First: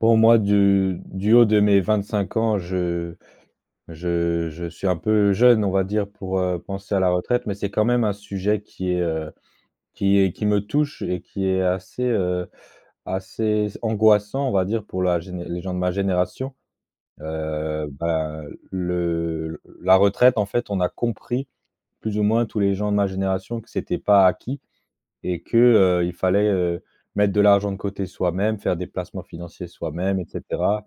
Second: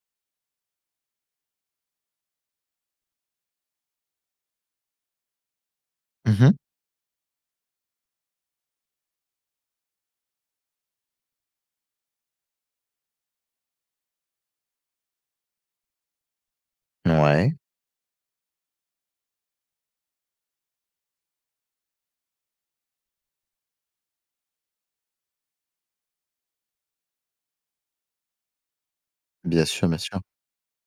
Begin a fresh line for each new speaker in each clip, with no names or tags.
Pour moi, du du haut de mes 25 ans, je je je suis un peu jeune, on va dire, pour,
Mmh mh.
heu, penser à la retraite, mais c'est quand même un sujet qui est, heu, qui est, qui me touche et qui est assez, heu, assez angoissant, on va dire pour la géné pour les gens de ma génération.
Ouais.
Heu, ben, le la retraite, en fait, on a compris, plus ou moins, tous les gens de ma génération que c'était pas acquis et que, heu, il fallait, heu, mettre de l'argent de côté soi-même, faire des placements
Bien
financiers
sûr, bien
soi-même,
sûr.
et cetera,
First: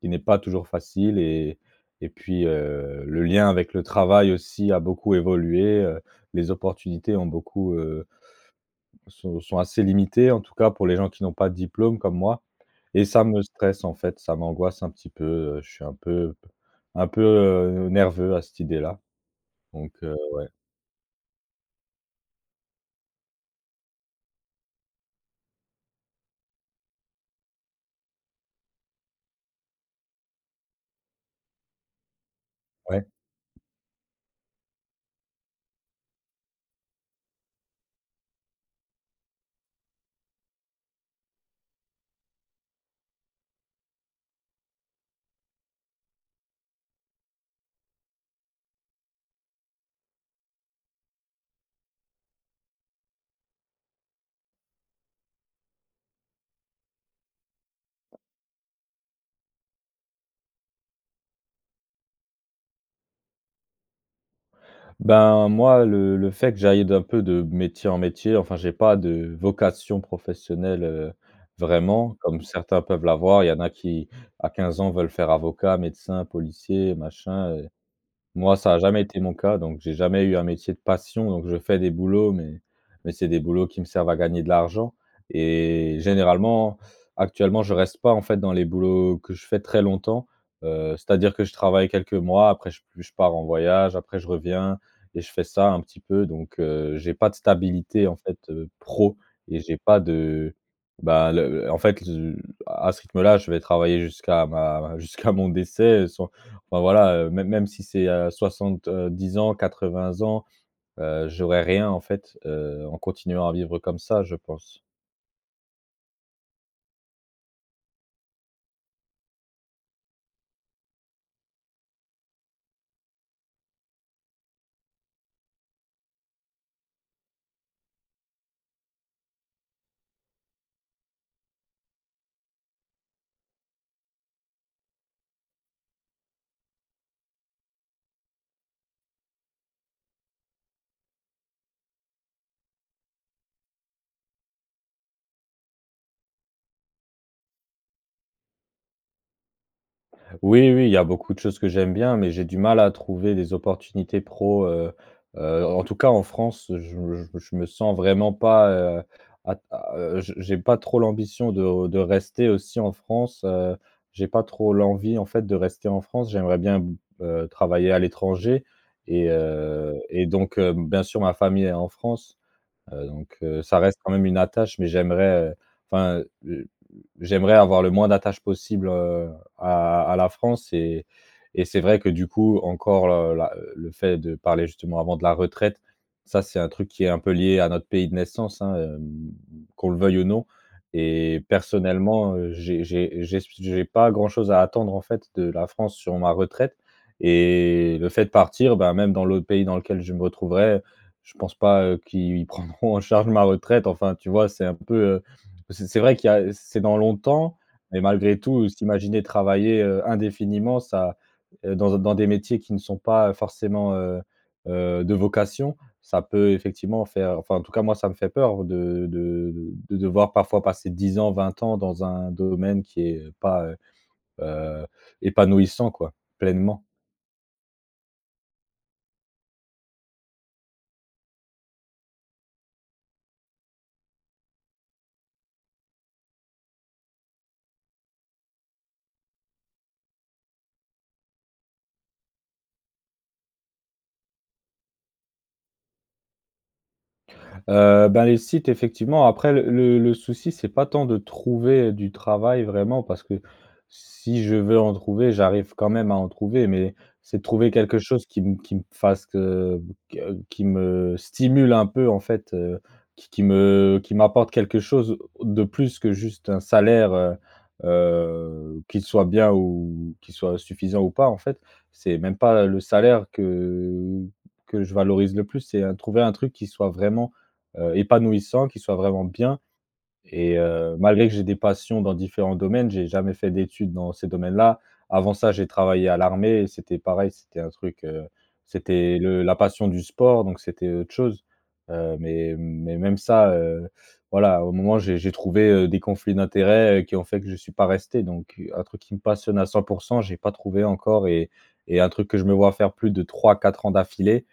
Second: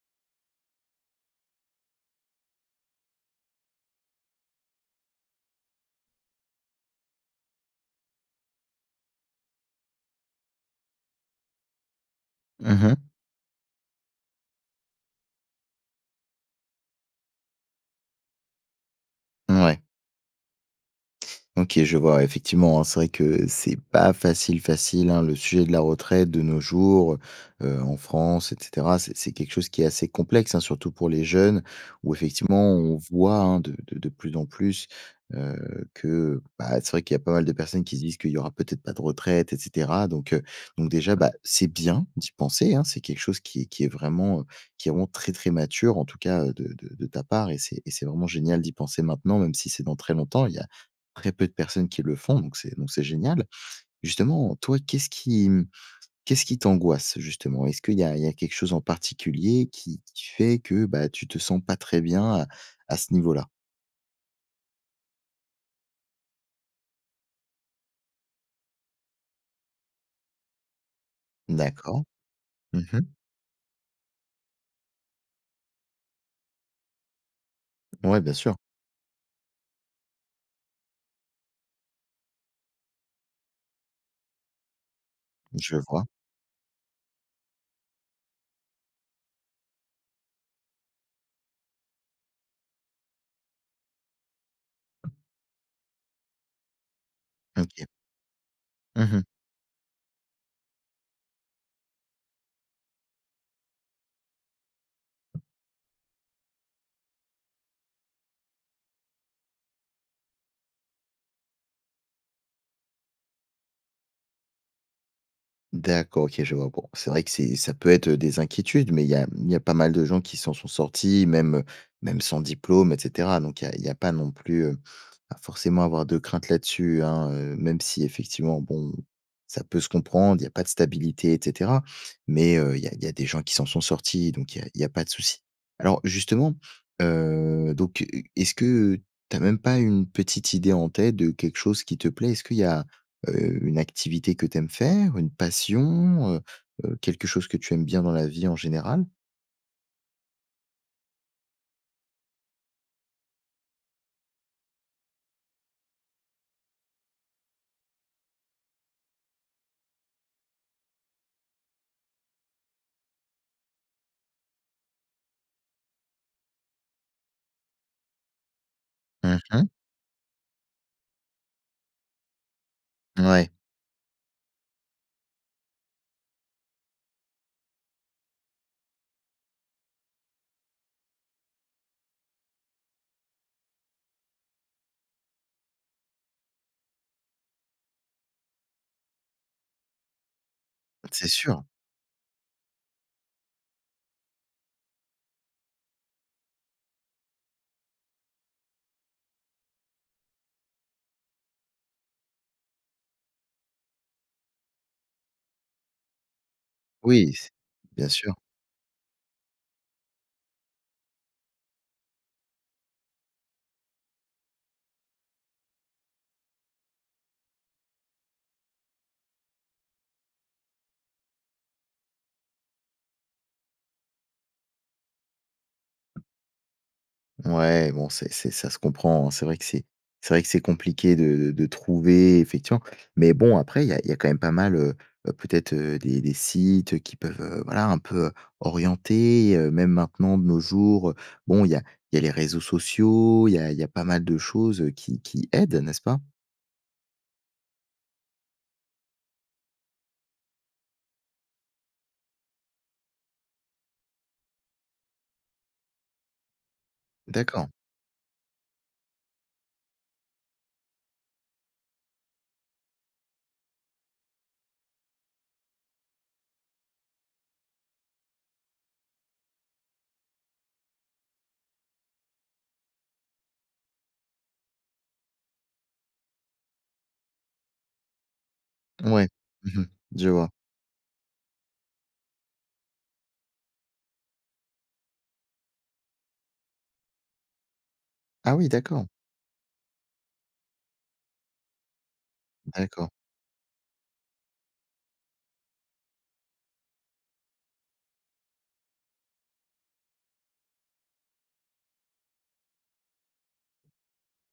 qui n'est pas toujours facile e t et puis, heu, le lien avec le travail aussi a beaucoup évolué, heu, les opportunités ont beaucoup, heu sont, sont assez limitées en tout cas pour les gens qui n'ont pas de diplôme comme moi
Mmh mh.
et ça me stresse en fait, ça m'angoisse un petit peu, heu. Je suis un peu p un peu, heu, nerveux à cette idée-là
Mouais.
donc heu, ouais.
OK. Je vois, ouais, effectivement hein, c'est vrai que c'est pas facile, facile, hein, le sujet de la retraite de nos jours, heu, heu, en France et cetera. C'est c'est quelque chose qui est assez complexe, hein, surtout pour les jeunes, où effectivement, on
Ouais.
voit, hein de de de plus en plus, heu, que, ben, c'est vrai qu'il y a pas mal de personnes qui se disent, qu'il y aura peut-être pas de retraite, et cetera donc heu, donc déjà, bah, c'est bien, d'y penser, hein. C'est quelque chose qui qui est vraiment, heu, qui est vraiment très très mature, en tout cas, heu, de de de ta part et c'est et c'est vraiment génial d'y penser maintenant, même si c'est dans très longtemps. Il y a, très peu de personnes qui le font, donc c'est donc c'est génial. Justement, toi, qu'est-ce qui, mmh, qu'est-ce qui t'angoisse justement? Est-ce qu'il y a, il y a quelque chose en particulier qui qui fait que, bah, tu te sens pas très bien à à ce niveau-là?
Ben, moi, le le fait que j'aille d'un peu, de métier en métier, enfin, j'ai pas de vocation professionnelle, heu,
D'accord.
vraiment, comme
Mmh
certains
mh.
peuvent l'avoir. Il y en a qui à 15 ans veulent faire avocat, médecin, policier, machin, heu.
Ouais, bien
Moi,
sûr.
ça a jamais été mon cas, donc j'ai jamais eu un métier de passion, donc je fais des boulots, mais mais c'est des boulots qui me servent à gagner de l'argent
Je
et
vois.
généralement actuellement je reste pas, en fait dans les boulots que je fais très longtemps. Heu, c'est-à-dire que je travaille quelques mois, après je p je pars en voyage, après je reviens et je fais ça un petit peu, donc heu, j'ai pas de
OK.
stabilité en fait, heu,
Mmh
pro
mh.
et j'ai pas de, bah, le le en fait, heu, à ce rythme-là, je vais travailler jusqu'à ma ma jusqu'à mon décès, heu, sans enfin voilà, heu, même même si c'est, heu, 70 ans, 80 ans, heu, j'aurais rien en fait, heu, en continuant à vivre comme ça, je pense.
D'accord, OK, je vois. Bon c'est vrai que c'est ça peut être, heu, des inquiétudes, mais il y a, hem, il y a pas mal de gens qui s'en sont sortis même, heu, même sans diplôme et cetera. Donc il y a il y a pas non plus, heu, à forcément avoir de crainte là-dessus, hein, heu, même si effectivement bon, ça peut se comprendre, il y a pas de stabilité et cetera. Mais heu, il y a il y a des gens qui s'en sont sortis, donc il y a il y a pas de souci. Alors justement, heu, donc heu heu, est-ce que, heu, tu as même pas une petite idée en tête de quelque chose qui te plaît? Est-ce qu'il y a, heu, une activité que tu aimes faire? Une passion, heu heu, quelque chose que tu aimes bien dans la vie, en général?
Oui, oui, il y a beaucoup de choses que j'aime bien mais j'ai du mal à trouver les opportunités pro, heu heu, en en tout cas en France. Je me je me je me sens vraiment pas, heu, à t à, heu je j'ai pas trop l'ambition de de rester aussi en France, heu, j'ai pas trop l'envie en fait de rester en France. J'aimerais bien b heu, travailler à l'étranger et
Mmh mh.
heu et donc heu, bien sûr ma famille est en France, heu, donc
Mouais.
heu, ça reste quand même une attache mais j'aimerais, heu, enfin, heu heu heu, j'aimerais avoir le moins d'attache possible, heu, à à la France, et et c'est vrai que du coup, encore l heu, là heu, le fait de parler justement avant de la retraite. Ça c'est un truc qui est un peu lié à notre pays de naissance, hein, hem, qu'on le veuille ou non
C'est
et
sûr.
personnellement, heu, j'ai j'ai j'ai s p s j'ai pas grand-chose à attendre en fait de la France sur ma retraite et le fait de partir, bah, même dans l'autre pays dans lequel je me retrouverai, je pense pas, heu, qu'ils prendront en charge ma retraite, enfin, tu vois? C'est un peu, heu c'est c'est vrai qu'il y a, heu c'est dans
Oui c'est
longtemps, mais
bien sûr.
malgré tout, s'imaginer travailler, heu, indéfiniment ça dans un dans des métiers qui ne sont pas, heu, forcément, heu heu, de vocation. Ça peut effectivement faire, enfin en tout cas moi ça me fait peur. De de de de devoir parfois passer 10 ans, 20 ans dans un domaine qui est, heu, pas, heu heu, épanouissant quoi, pleinement.
Ouais, bon, c'est c'est, ça se comprend, hein. C'est vrai que c'est c'est vrai que c'est compliqué de de de trouver, effectivement, mais bon, après il y a il y a quand même pas mal, heu, peut-être, heu, des des sites, heu, qui peuvent, heu, voilà un peu, heu, orienter, heu, même maintenant de nos jours, heu. Bon, il y a il y a les réseaux sociaux, il y a il y a pas mal de choses, heu, qui qui aident, n'est-ce pas?
Heu, ben, les sites effectivement. Après le le le souci c'est pas tant de trouver, heu, du travail. Vraiment, parce que si je veux en trouver, j'arrive quand même à en trouver, mais c'est de
D'accord.
trouver quelque chose qui m qui me fasse, heu, que qui me stimule un peu en fait, heu, qui qui me qui m'apporte quelque chose de plus que juste un salaire, heu heu, qu'il soit bien ou qu'il soit suffisant ou pas, en fait. C'est même pas le salaire que que je valorise le plus, c'est heu, trouver un truc qui soit vraiment, heu, épanouissant, qui soit vraiment
Mouais,
bien
mmh mh. Je vois.
et heu, malgré que j'ai des passions dans différents domaines, j'ai jamais fait d'études dans ces domaines là. Avant ça, j'ai travaillé à l'armée et c'était pareil, c'était un truc, heu,
Ah oui, d'accord.
c'était le la passion du sport, donc c'était autre chose. Heu, mais mais,
D'accord.
même ça, heu, voilà au moment où j'ai j'ai trouvé, heu, des conflits d'intérêts qui ont fait que je suis pas resté. Donc heu, un truc qui me passionne à 100 % j'ai pas trouvé encore, et et un truc que je me vois faire plus de 3-4 ans d'affilée.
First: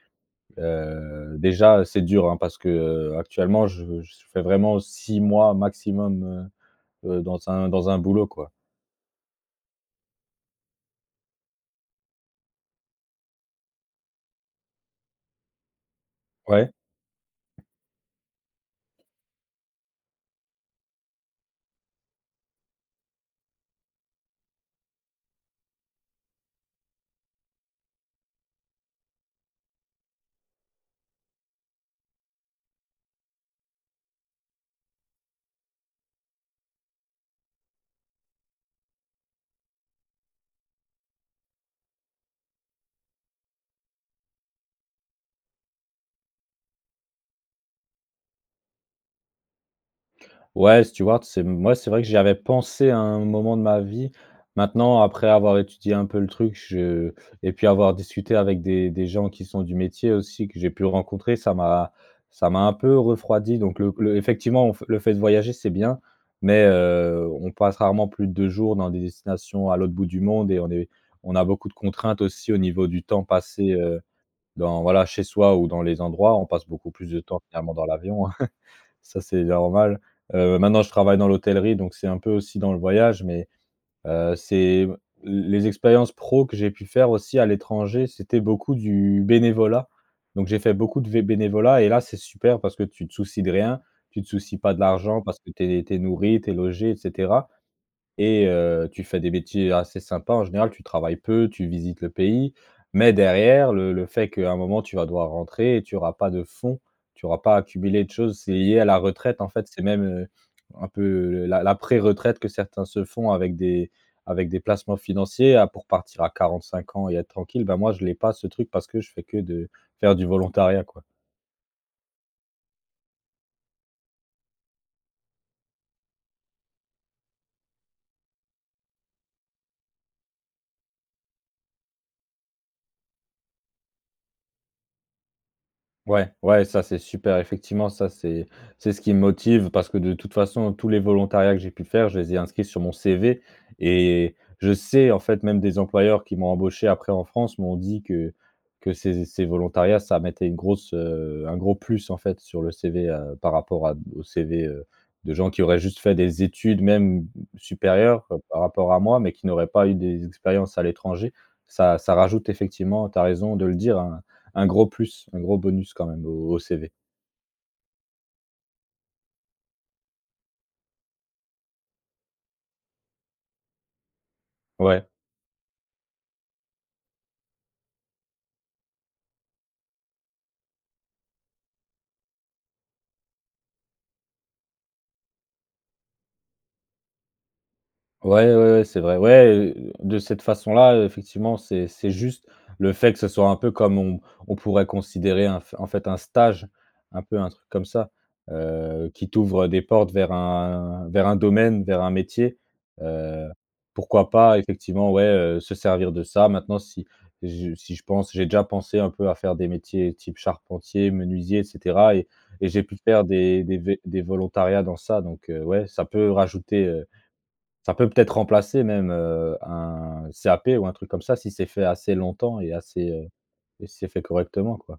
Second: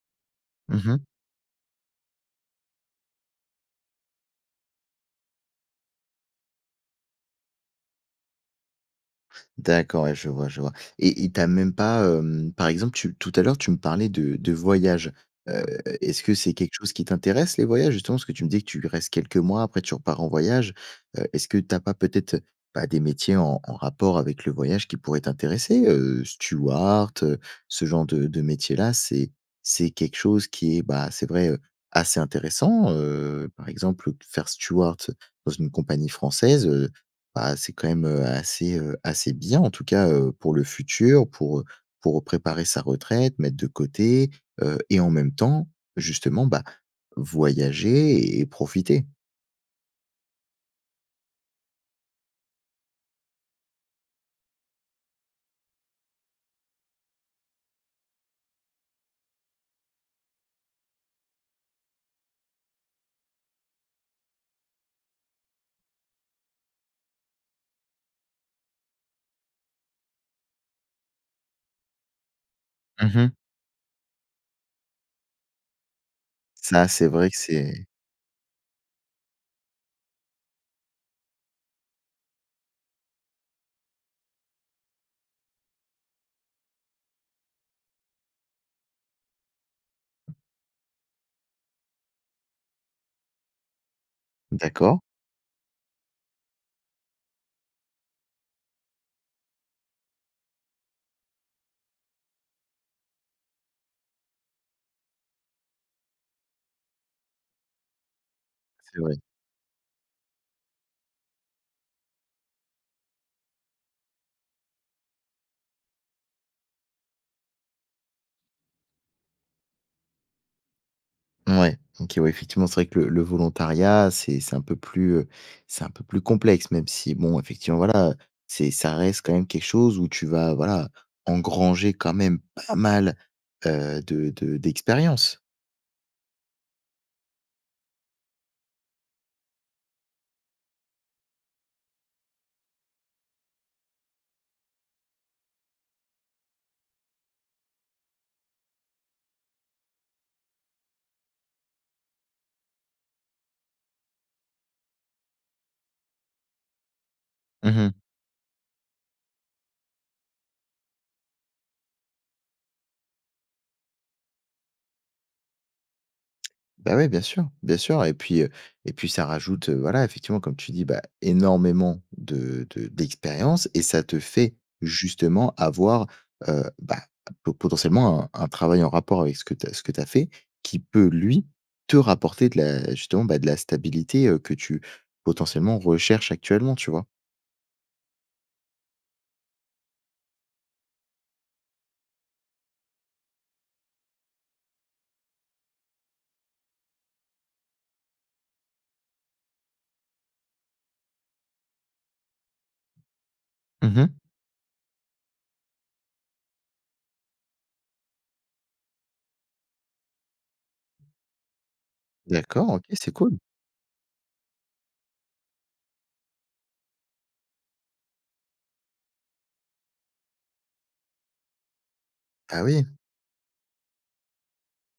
Mmh mh.
Heu, déjà, c'est dur, hein parce que, heu, actuellement je je fais vraiment 6 mois maximum, heu heu, dans un dans un boulot quoi.
D'accord ouais, je vois, je vois et il t'a même pas, hem, par exemple, tu tout à l'heure, tu me parlais de de voyage, heu, est-ce que c'est
Ouais.
quelque chose qui t'intéresse les voyages justement? Parce que tu me disais que tu restes quelques mois, après tu repars en voyage, heu, est-ce que tu as pas peut-être, heu, bah, des métiers en en rapport avec le voyage qui pourrait t'intéresser? Heu, Steward, heu, ce genre de de métier-là, c'est c'est quelque chose qui est, bah, c'est vrai, heu, assez intéressant, heu, par exemple, heu, faire steward dans une compagnie française, heu ben c'est quand même, heu, assez, heu, assez bien en tout cas, heu, pour le futur, pour, heu pour préparer sa retraite, mettre de côté, heu et en même temps, justement, bah, voyager et profiter.
Ouais, steward, c'est, mmh, ouais c'est vrai que j'y avais pensé à un moment de ma vie. Maintenant, après avoir étudié un peu le truc, je et puis avoir discuté avec des des gens qui sont du métier aussi, que j'ai pu rencontrer, ça m'a ça m'a un peu refroidi. Donc le le effectivement, f le fait de voyager, c'est bien, mais, heu, on passe rarement plus de 2 jours dans des destinations à l'autre bout du monde et on est on a beaucoup de contraintes aussi au niveau du
Mmh
temps
mh.
passé, heu, dans voilà chez soi ou dans les endroits. On passe
Ça
beaucoup
c'est
plus de
vrai que
temps clairement dans
c'est
l'avion, hein. Ça, c'est normal, heu, maintenant, je travaille dans l'hôtellerie, donc c'est un peu aussi dans le voyage, mais, heu, c'est, l les expériences pro que j'ai pu faire aussi à l'étranger, c'était beaucoup du bénévolat. Donc, j'ai fait beaucoup de v bénévolat et là, c'est super parce que tu te soucies de rien, tu te soucies pas de
D'accord.
l'argent parce que tu es tu es nourri, tu es logé et cetera et heu, tu fais des métiers assez sympa. En général, tu travailles peu, tu visites le pays, mais derrière le le fait qu'à un moment, tu vas devoir rentrer, tu auras pas de fonds, tu auras pas accumulé de choses. C'est lié
Ah
à la
c'est vrai.
retraite en fait, c'est même, heu, un peu, heu, la la préretraite que certains se font avec des avec des placements financiers à pour partir à 45 ans et être tranquille. Ben moi, je l'ai pas ce truc parce que je fais que de faire du volontariat, quoi.
Mouais, OK ouais, effectivement c'est vrai que le le volontariat, c'est c'est un peu plus, heu, c'est un peu plus complexe, même si bon effectivement, voilà, heu, c'est ça reste quand même quelque chose où tu vas, voilà, engranger quand même pas mal, heu, de de d'expérience!
Ouais, ouais, ça, c'est super effectivement. Ça, c'est c'est ce qui me motive parce que, de toute façon, heu, tous les volontariats que j'ai pu faire, je les ai inscrits sur mon CV et je sais, en fait, même des employeurs qui m'ont embauché après en France m'ont dit que que ces z ces volontariats, ça mettait une grosse heu, un gros plus, en fait, sur le CV, heu, par rapport à d aux CV, heu, de gens qui auraient juste fait des études, même, mmh,
Mmh mh.
supérieures, heu, par rapport à moi, mais qui n'auraient pas eu des expériences à l'étranger. Ça ça rajoute effectivement, tu as raison de le dire, hein, un gros plus, un gros bonus quand même au au CV.
Bah ouais, bien sûr, bien sûr, et puis, heu et puis ça rajoute, heu, voilà, effectivement comme tu dis, bah, énormément de de d'expérience et ça te fait
Ouais.
justement avoir, heu bah, p po potentiellement un un travail en rapport avec ce que tu as ce que tu as fait, qui peut lui te rapporter de la justement, bah, de la stabilité, heu, que tu potentiellement recherches actuellement, tu vois?
Ouais, ouais, ouais, c'est vrai. Ouais, heu, de cette façon-là, heu, effectivement, c'est c'est juste le fait que ce soit un peu comme on on pourrait considérer un f en fait, un stage, un peu un truc comme ça, heu, qui t'ouvre des portes vers un vers un domaine, vers un métier. Heu,
Mmh mh.
pourquoi pas effectivement, ouais, heu, se servir de ça. Maintenant, si j si je pense j'ai déjà pensé un peu à faire des métiers type charpentier, menuisier et cetera et et
D'accord,
j'ai
OK
pu
c'est
faire
cool.
des des vé des volontariats dans ça. Donc heu, ouais, ça peut, heu, rajouter, heu. Ça peut peut-être remplacer même, heu, un CAP ou un truc comme ça, si c'est fait assez longtemps
Ah
et
oui.
assez, heu et si c'est fait correctement, quoi.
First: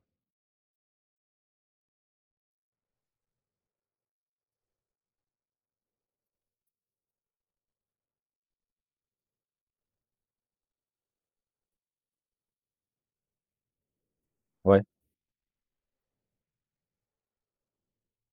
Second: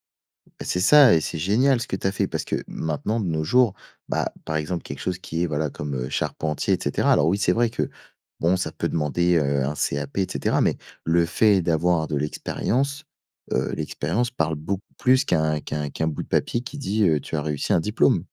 Et c'est ça et c'est génial ce que tu as fait parce que, maintenant de nos jours, bah, par exemple, quelque chose qui est, voilà, comme, heu, charpentier, et cetera. Alors oui, c'est vrai que bon, ça peut demander, heu, un CAP, et cetera. Mais le fait d'avoir de l'expérience, heu, l'expérience parle
Ouais.
beaucoup plus qu'un qu'un qu'un bout de papier qui dit, heu, tu as réussi un diplôme.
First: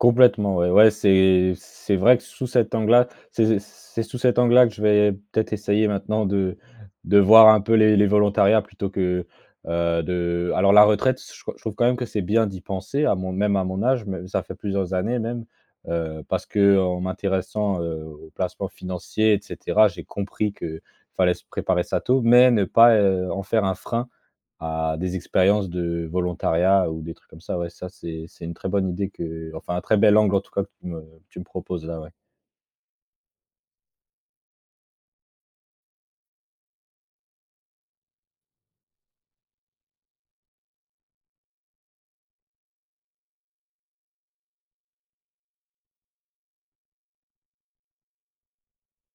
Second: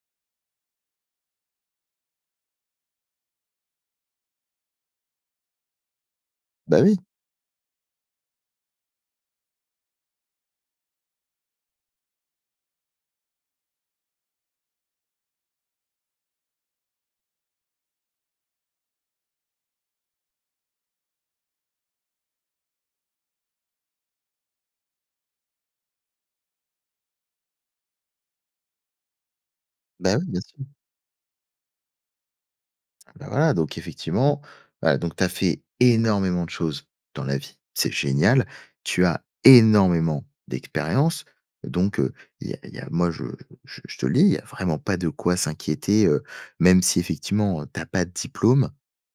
Complètement, ouais. Ouais, c'est c c'est vrai que, sous cet angle-là, c'est z c c'est sous cet angle-là que je vais peut-être essayer maintenant de
Bah, oui!
de voir un peu les les volontariats plutôt que, heu, de alors la retraite, s ch je trouve quand même que c'est bien d'y penser à mon même à mon âge, mais ça fait plusieurs années même, heu, parce qu'en m'intéressant, heu, aux placements financiers et cetera, j'ai compris que fallait se préparer ça tôt. Mais ne pas, heu, en faire un frein à des expériences de volontariat ou des trucs comme ça, ouais, ça c'est c'est une très bonne idée que, heu, enfin un très bel
Bah, oui,
angle en
bien
tout cas
sûr!
que tu me, heu, tu me proposes là, ouais.
Ah bah, voilà, donc effectivement, bah, donc tu as fait énormément de choses dans la vie, c'est génial, tu as énormément d'expérience. Donc heu, il y a il y a moi, je je je te le dis, il y a vraiment pas de quoi s'inquiéter, heu, même si effectivement, heu, tu as pas de diplôme,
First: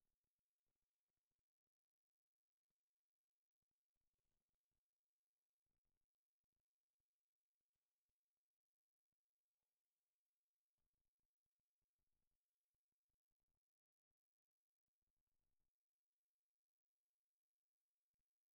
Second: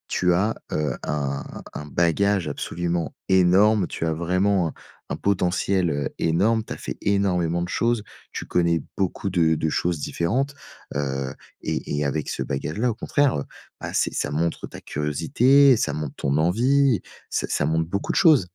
tu as, heu, un un bagage absolument énorme, tu as vraiment un un potentiel, heu, énorme, tu as fait énormément de choses, tu connais beaucoup de de choses différentes, heu et et avec ce bagage-là, au contraire, heu, bah, c'est ça montre ta curiosité, ça montre ton envie, ç ça montre beaucoup de choses.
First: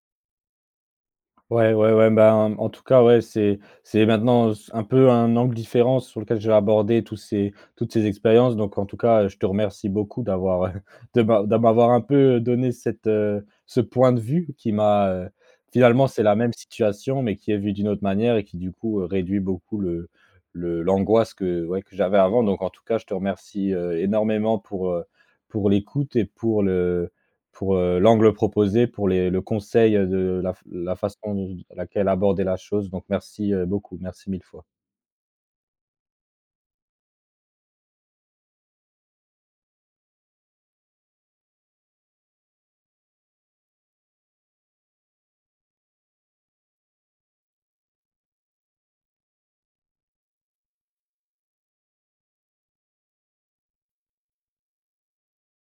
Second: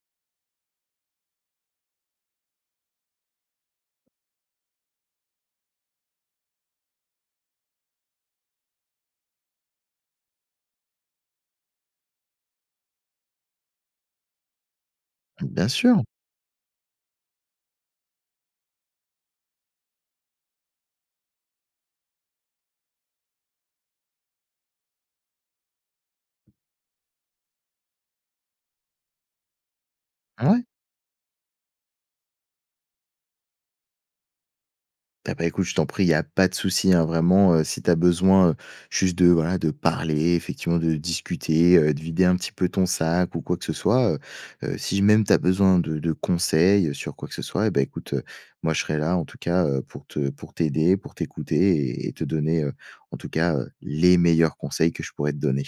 Ouais, ouais, ouais, ben, mmh, en tout cas, ouais, c'est c'est maintenant, heu, s un peu un angle différent sur lequel je vais aborder tout ces toutes ces expériences. Donc, en tout cas, heu, je te remercie beaucoup d'avoir, heu, de m'a d'a m'avoir un peu, heu, donné cette, heu, ce point de vue qui m'a, heu
Bien sûr.
finalement, c'est la même situation, mais qui est vue d'une autre manière et qui, du coup, heu, réduit beaucoup le le l'angoisse que, ouais, que j'avais avant. Donc en tout cas, je te remercie, heu, énormément pour, heu, pour l'écoute et pour le, heu, pour, heu, l'angle proposé, pour les le conseil, heu, de, heu, la f
Mouais.
la façon dont laquelle aborder la chose. Donc merci, heu, beaucoup, merci 1 000 fois.
Eh bah, écoute je t'en prie, il y a pas de souci, hein, vraiment, heu, si tu as besoin, heu, juste de, voilà, de parler, effectivement, de discuter, heu, de vider un petit peu ton sac ou quoi que ce soit, heu heu, si même tu as besoin de de conseils, heu, sur quoi que ce soit. Et bah, écoute, heu, moi, je serai là, en tout cas, heu, pour te pour t'aider, pour t'écouter et et te donner, heu, en tout cas, heu, les meilleurs conseils que je pourrais te donner.